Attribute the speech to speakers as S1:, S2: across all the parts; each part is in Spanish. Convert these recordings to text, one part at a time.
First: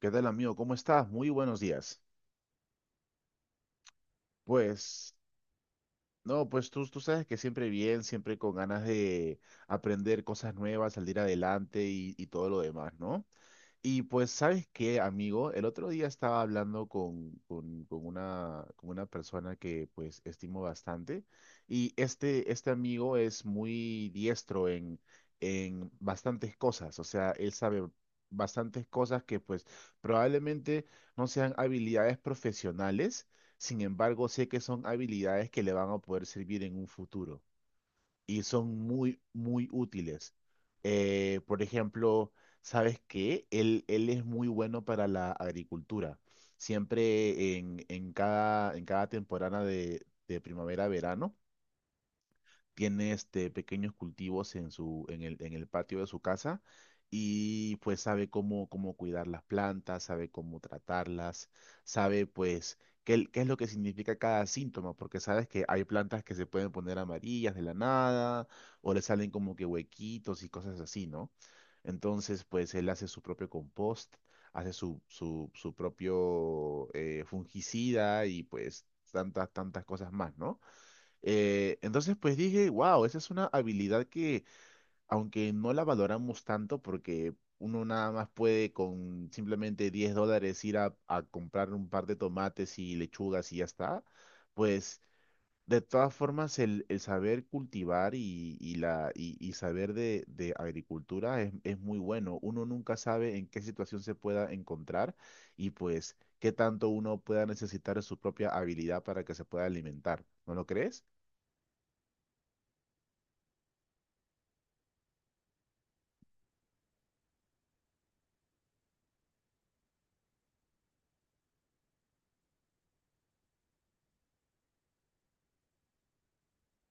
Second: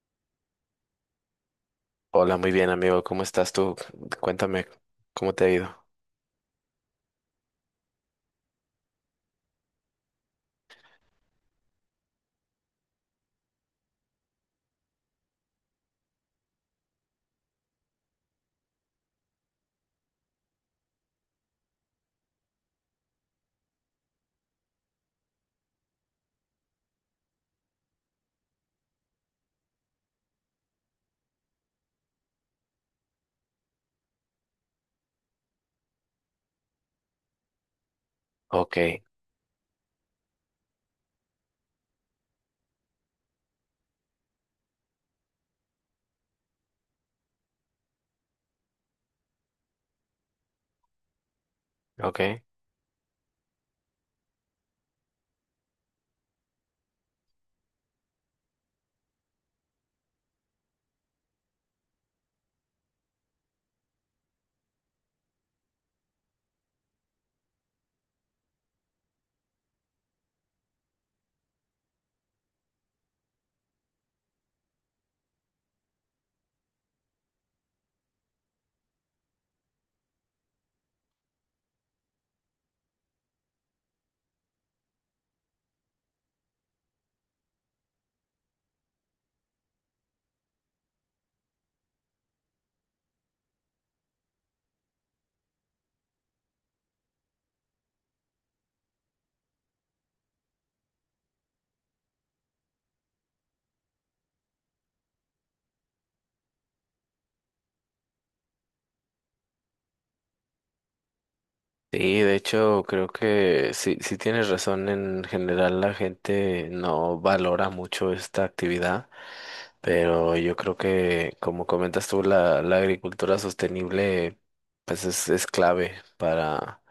S1: ¿Qué tal, amigo? ¿Cómo estás? Muy buenos días.
S2: Hola, muy bien, amigo. ¿Cómo estás tú? Cuéntame,
S1: Pues,
S2: ¿cómo te ha ido?
S1: no, pues tú sabes que siempre bien, siempre con ganas de aprender cosas nuevas, salir adelante y todo lo demás, ¿no? Y pues, ¿sabes qué, amigo? El otro día estaba hablando con una persona que pues estimo bastante y este amigo es muy diestro en bastantes cosas, o sea, él sabe bastantes cosas que pues probablemente no sean habilidades profesionales. Sin embargo, sé que son habilidades que le van a poder servir en un futuro y son
S2: Ok,
S1: muy, muy útiles. Por ejemplo, ¿sabes qué? Él es muy bueno para la agricultura. Siempre en cada temporada de primavera-verano
S2: ok.
S1: tiene este pequeños cultivos en el patio de su casa y pues sabe cómo, cómo cuidar las plantas, sabe cómo tratarlas, sabe pues qué es lo que significa cada síntoma, porque sabes que hay plantas que se pueden poner amarillas de la nada o le salen como que huequitos y cosas así, ¿no? Entonces, pues él hace su propio compost, hace su propio fungicida y pues tantas, tantas cosas más, ¿no? Entonces, pues dije, wow, esa es una habilidad que, aunque no la valoramos tanto, porque uno nada más puede con simplemente $10 ir a comprar un par de tomates y lechugas y ya está. Pues de todas formas el saber cultivar y saber de agricultura es muy bueno. Uno nunca sabe en qué situación se pueda encontrar y pues qué tanto uno pueda necesitar de su propia habilidad para que se pueda alimentar. ¿No lo crees?
S2: Sí, de hecho, creo que sí, sí tienes razón. En general, la gente no valora mucho esta actividad, pero yo creo que, como comentas tú, la agricultura sostenible, pues es clave para,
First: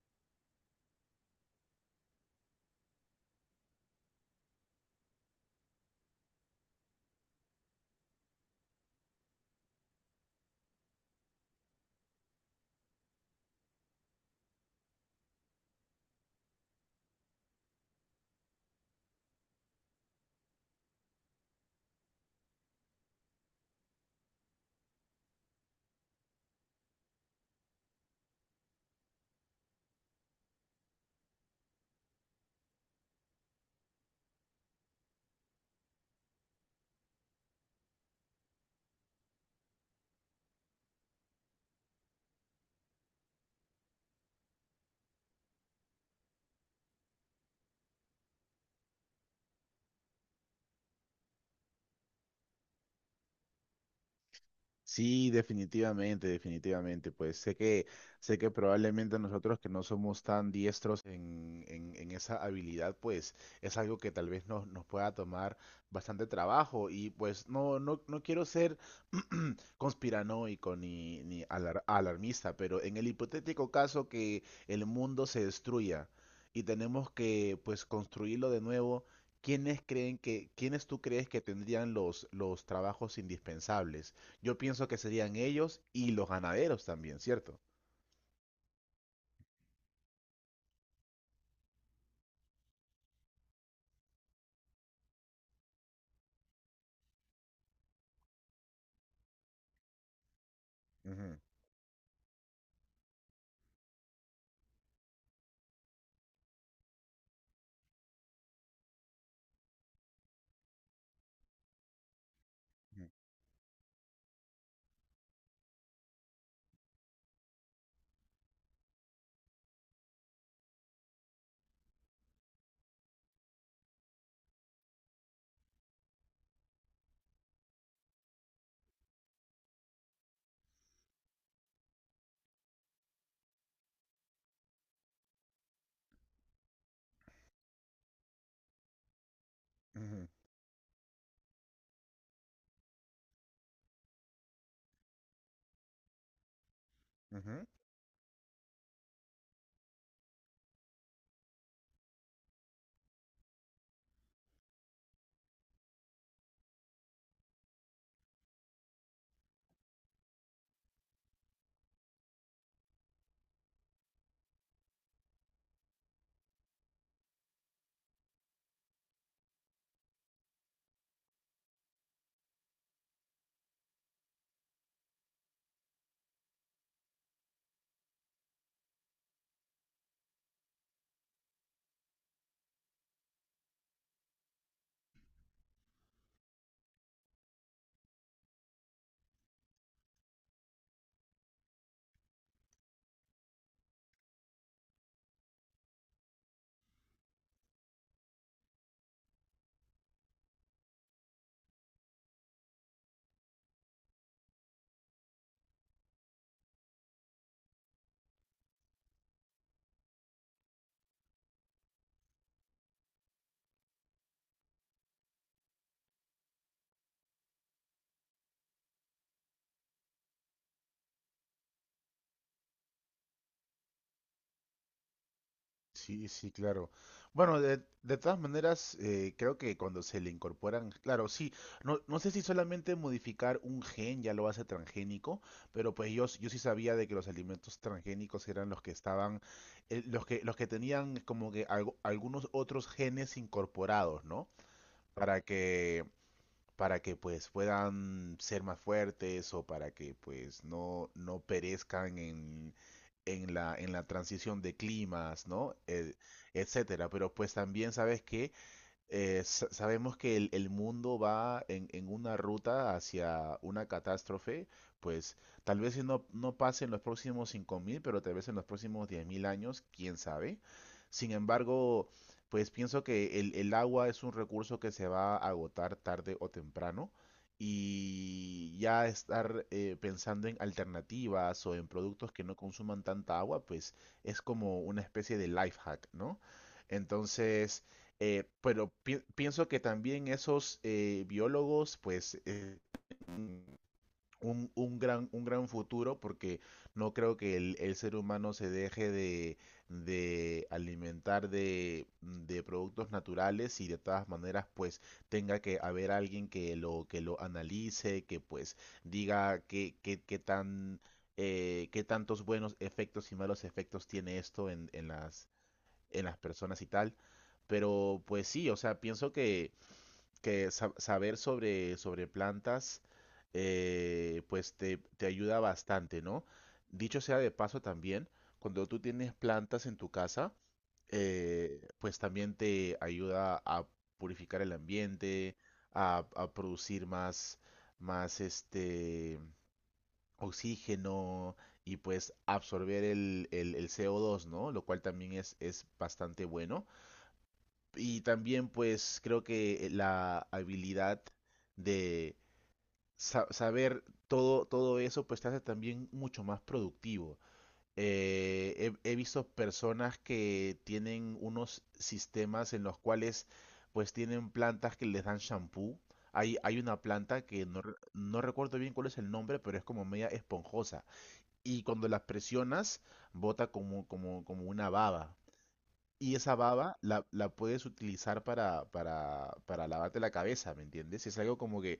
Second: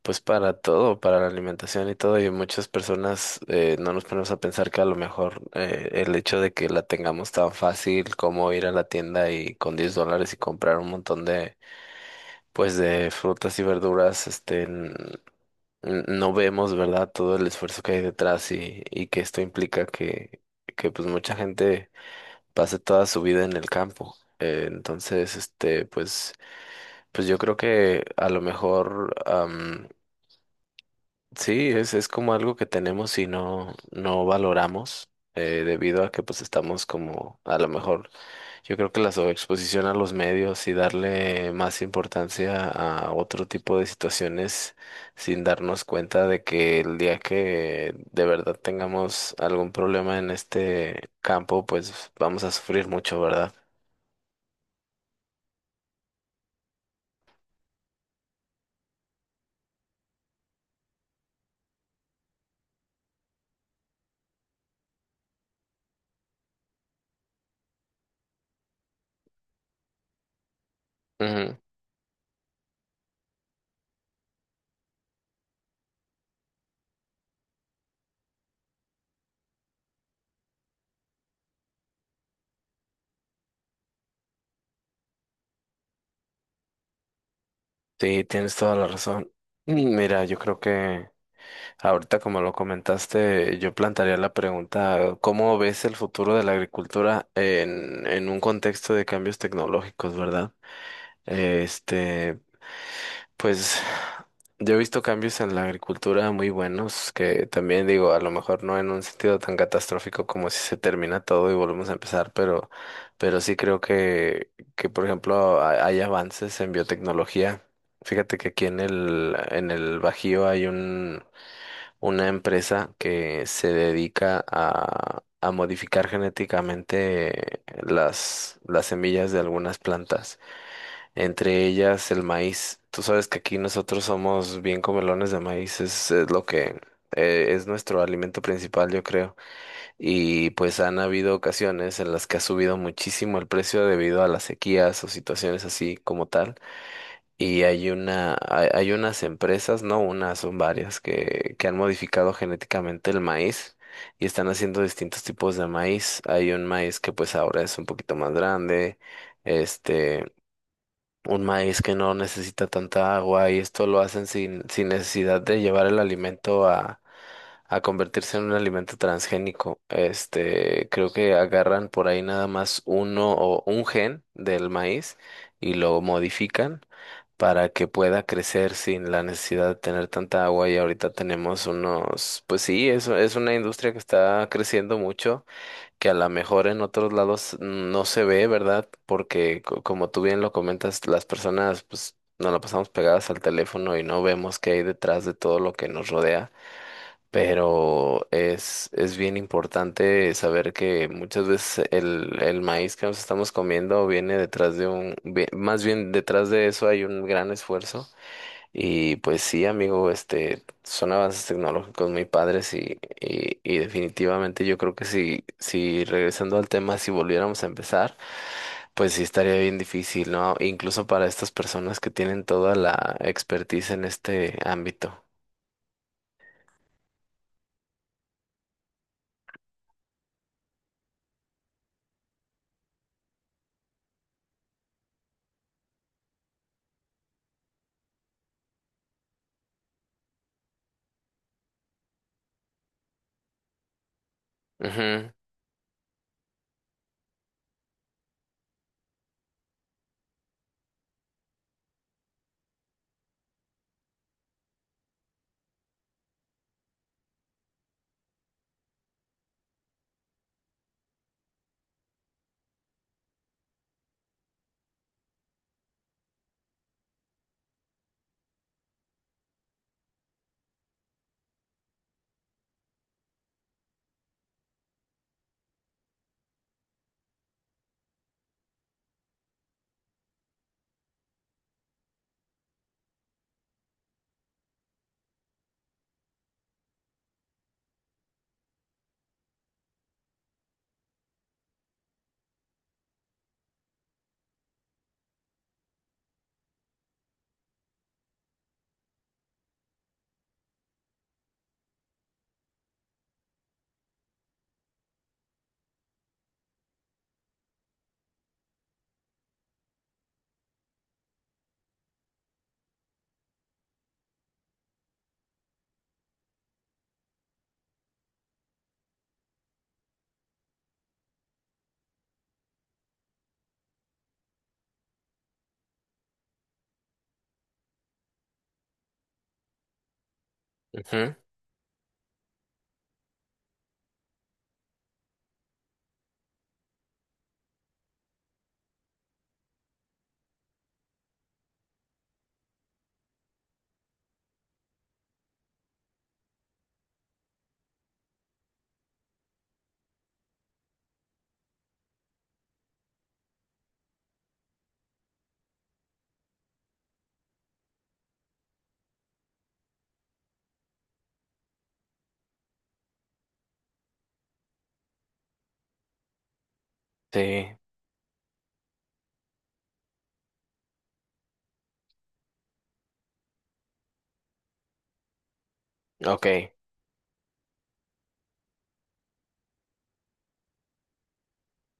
S2: pues para todo, para la alimentación y todo. Y muchas personas no nos ponemos a pensar que a lo mejor el hecho de que la tengamos tan fácil como ir a la tienda y con 10 dólares y comprar un montón de, pues de frutas y verduras, este, no vemos, ¿verdad? Todo el esfuerzo que hay detrás, y que esto implica que pues mucha gente pase toda su vida en el campo. Entonces, este, pues yo creo que a lo mejor... Sí, es como algo que tenemos y no, no valoramos debido a que pues estamos como a lo mejor. Yo creo que la sobreexposición a los medios y darle más importancia a otro tipo de situaciones, sin darnos cuenta de que el día que de verdad tengamos algún problema en este campo, pues vamos a sufrir mucho, ¿verdad?
S1: Sí, definitivamente, definitivamente. Pues sé que probablemente nosotros que no somos tan diestros en esa habilidad, pues es algo que tal vez nos pueda tomar bastante trabajo. Y pues no quiero ser conspiranoico ni, ni
S2: Ujú.
S1: alar- alarmista, pero en el hipotético caso que el mundo se destruya y tenemos que pues construirlo de nuevo, ¿quiénes tú crees que tendrían los trabajos indispensables? Yo pienso que serían ellos y los ganaderos también, ¿cierto?
S2: Sí, tienes toda la razón. Mira, yo creo que ahorita, como lo comentaste, yo plantearía la pregunta: ¿cómo ves el futuro de la agricultura en, un contexto de cambios tecnológicos, verdad?
S1: Ujú,
S2: Este, pues yo he visto cambios en la agricultura muy buenos, que también digo, a lo mejor no en un sentido tan catastrófico como si se termina todo y volvemos a empezar, pero, sí creo que por ejemplo, hay avances en biotecnología. Fíjate que aquí en el, Bajío hay un una empresa que se dedica a, modificar genéticamente las semillas de algunas plantas, entre ellas el maíz. Tú sabes que aquí nosotros somos bien comelones de maíz, es lo que... Es nuestro alimento principal, yo creo.
S1: ujú,
S2: Y pues han habido ocasiones en las que ha subido muchísimo el precio debido a las sequías o situaciones así como tal.
S1: ujú, ujú.
S2: Y hay unas empresas, no unas, son varias, que, han modificado genéticamente el maíz, y están haciendo distintos tipos de maíz. Hay un maíz que pues ahora es un poquito más grande, este, un maíz que no necesita tanta agua, y esto lo hacen sin, necesidad de llevar el alimento a convertirse en un alimento transgénico. Este, creo que agarran por ahí nada más uno o un gen del maíz y lo modifican para que pueda crecer sin la necesidad de tener tanta agua, y ahorita tenemos unos, pues sí, eso es una industria que está creciendo mucho, que a lo mejor en otros lados no se ve, ¿verdad? Porque como tú bien lo comentas, las personas pues nos la pasamos pegadas al teléfono y no vemos qué hay detrás de todo lo que nos rodea. Pero es bien importante saber que muchas veces el, maíz que nos estamos comiendo viene detrás de un, vi- más bien detrás de eso hay un gran esfuerzo. Y pues sí, amigo, este, son avances tecnológicos muy padres, y definitivamente yo creo que si regresando al tema, si volviéramos a empezar, pues sí estaría bien difícil, ¿no? Incluso para estas personas que tienen toda la expertise en este ámbito.
S1: Sí, sí, claro. Bueno, de todas maneras, creo que cuando se le incorporan, claro, sí, no, no sé si solamente modificar un gen ya lo hace transgénico, pero pues yo sí sabía de que los alimentos transgénicos eran los que estaban, los que tenían como que algunos otros genes incorporados, ¿no?
S2: Ujú,
S1: Para que para que pues puedan ser más fuertes o para que pues no, no perezcan en la transición de climas, ¿no? Etcétera. Pero pues también sabes que sabemos que el mundo va en una ruta hacia una catástrofe. Pues tal vez si no, no pase en los próximos 5.000, pero tal vez en los próximos 10.000 años, quién sabe. Sin embargo, pues pienso que el agua es un recurso que se va a agotar tarde o temprano y ya estar pensando en alternativas o en productos que no consuman tanta agua, pues es como una especie de life hack, ¿no? Entonces... Pero pienso que también esos biólogos, pues, un gran futuro, porque no creo que el ser humano se deje de alimentar de productos naturales y de todas maneras, pues, tenga que haber alguien que que lo analice, que pues diga qué tan, qué tantos buenos efectos y malos efectos tiene esto en las personas y tal. Pero pues sí, o sea, pienso que saber sobre plantas, pues te ayuda bastante, ¿no? Dicho sea de paso también, cuando tú tienes plantas en tu casa,
S2: ujú.
S1: pues también te ayuda a purificar el ambiente, a producir más, más este oxígeno y pues absorber el CO2, ¿no? Lo cual también es bastante bueno. Y también pues creo que la habilidad de saber todo, todo eso pues te hace también mucho más productivo. He visto personas que tienen unos sistemas en los cuales pues tienen plantas que les dan shampoo. Hay una planta que
S2: Sí,
S1: no recuerdo bien cuál es el nombre, pero es como media esponjosa. Y cuando las presionas, bota como, como, como una baba. Y
S2: ok,
S1: esa baba la puedes utilizar para lavarte la cabeza, ¿me entiendes? Es algo como que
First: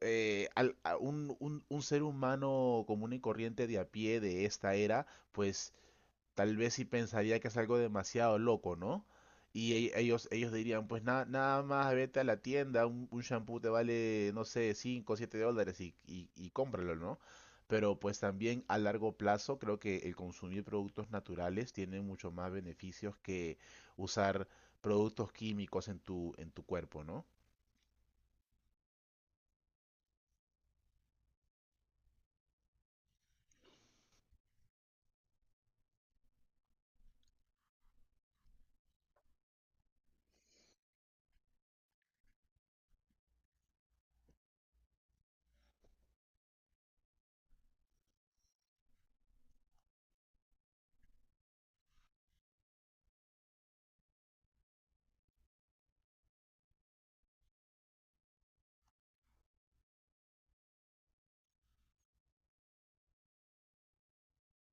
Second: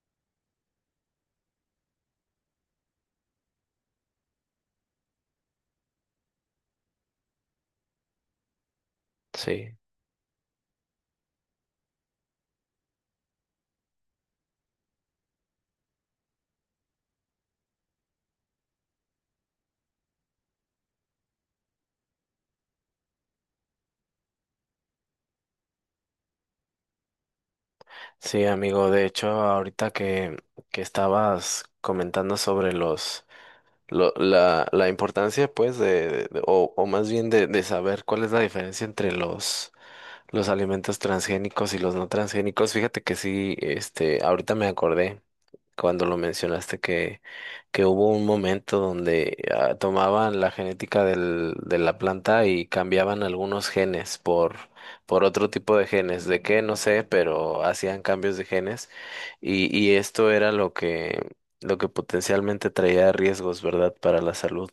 S1: un ser humano común y corriente de a pie de esta era, pues tal vez sí pensaría que es algo demasiado loco, ¿no?
S2: sí.
S1: Y ellos, ellos dirían, pues nada, nada más vete a la tienda, un shampoo te vale, no sé, cinco o 7 dólares y y cómpralo, ¿no? Pero pues también a largo plazo creo que el consumir productos naturales tiene mucho más beneficios que usar productos químicos en en tu cuerpo, ¿no?
S2: Sí, amigo, de hecho, ahorita que, estabas comentando sobre la importancia, pues, o más bien de saber cuál es la diferencia entre los, alimentos transgénicos y los no transgénicos. Fíjate que sí, este, ahorita me acordé cuando lo mencionaste que, hubo un momento donde tomaban la genética del, de la planta y cambiaban algunos genes por otro tipo de genes. ¿De qué? No sé, pero hacían cambios de genes, y esto era lo que potencialmente traía riesgos, ¿verdad?, para la salud.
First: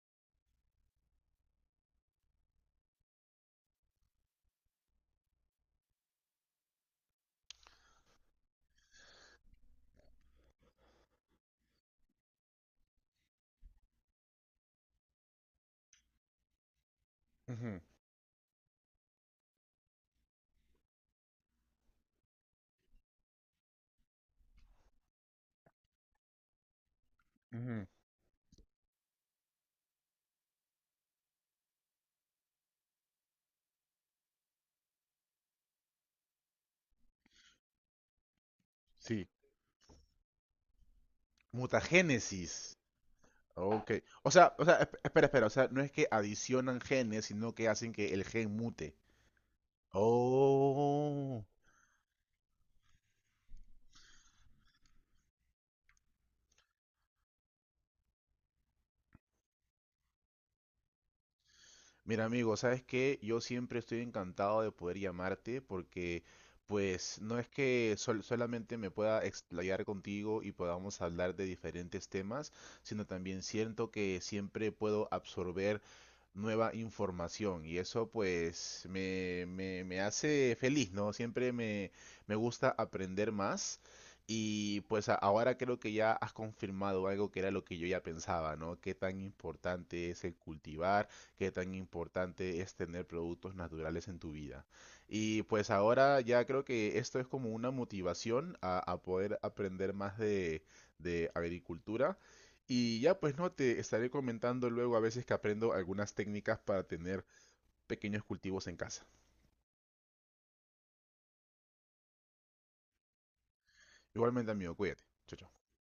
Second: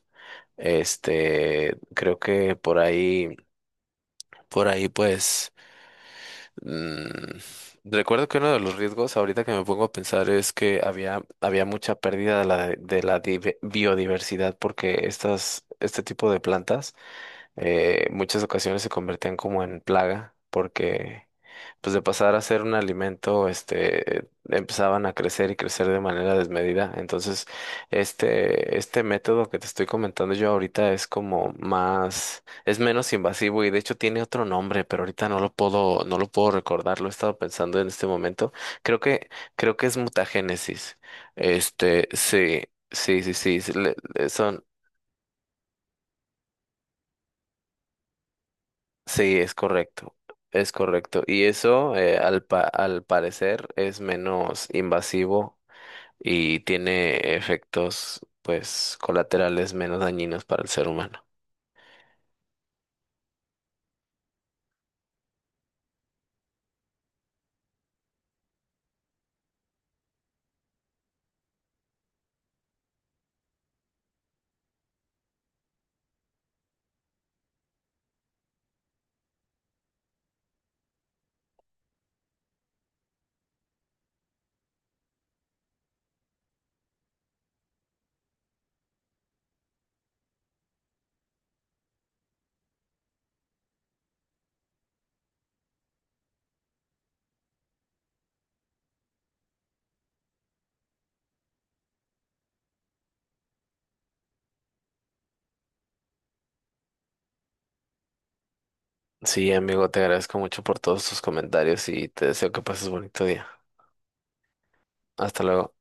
S2: Este, creo que por ahí pues. Mm, recuerdo que uno de los riesgos, ahorita que me pongo a pensar, es que había, mucha pérdida de la biodiversidad, porque este tipo de plantas,
S1: Ujú,
S2: muchas ocasiones se convertían como en plaga, porque pues de pasar a ser un alimento, este, empezaban a crecer y crecer de manera desmedida. Entonces,
S1: ujú.
S2: este, método que te estoy comentando yo ahorita es como más es menos invasivo, y de hecho tiene otro nombre, pero ahorita no lo puedo recordar, lo he estado pensando en este momento. Creo
S1: Sí.
S2: que, creo que es mutagénesis. Este, sí,
S1: Mutagénesis.
S2: sí, sí, sí, sí,
S1: Ok. O sea, espera, espera. O sea, no es que adicionan genes, sino que hacen que el gen mute.
S2: sí, es correcto, es correcto. Y
S1: Oh.
S2: eso, al parecer, es menos invasivo y tiene efectos, pues, colaterales menos dañinos para el ser humano.
S1: Mira, amigo, ¿sabes qué? Yo siempre estoy encantado de poder llamarte porque, pues, no es que solamente me pueda explayar contigo y podamos hablar de diferentes temas, sino también siento que siempre puedo absorber nueva información y eso, pues, me hace feliz, ¿no? Siempre me gusta aprender más y, pues, ahora creo que ya has confirmado algo que era lo que yo ya pensaba, ¿no? Qué tan importante es el cultivar, qué tan importante es tener productos naturales en tu vida. Y pues ahora ya creo que esto es como una motivación a poder aprender más de agricultura. Y ya pues no, te estaré comentando luego a veces que aprendo algunas técnicas para tener pequeños cultivos en casa.
S2: Sí, amigo, te agradezco mucho por todos tus comentarios y te deseo que pases bonito día.
S1: Igualmente, amigo, cuídate. Chao,
S2: Hasta
S1: chao.
S2: luego.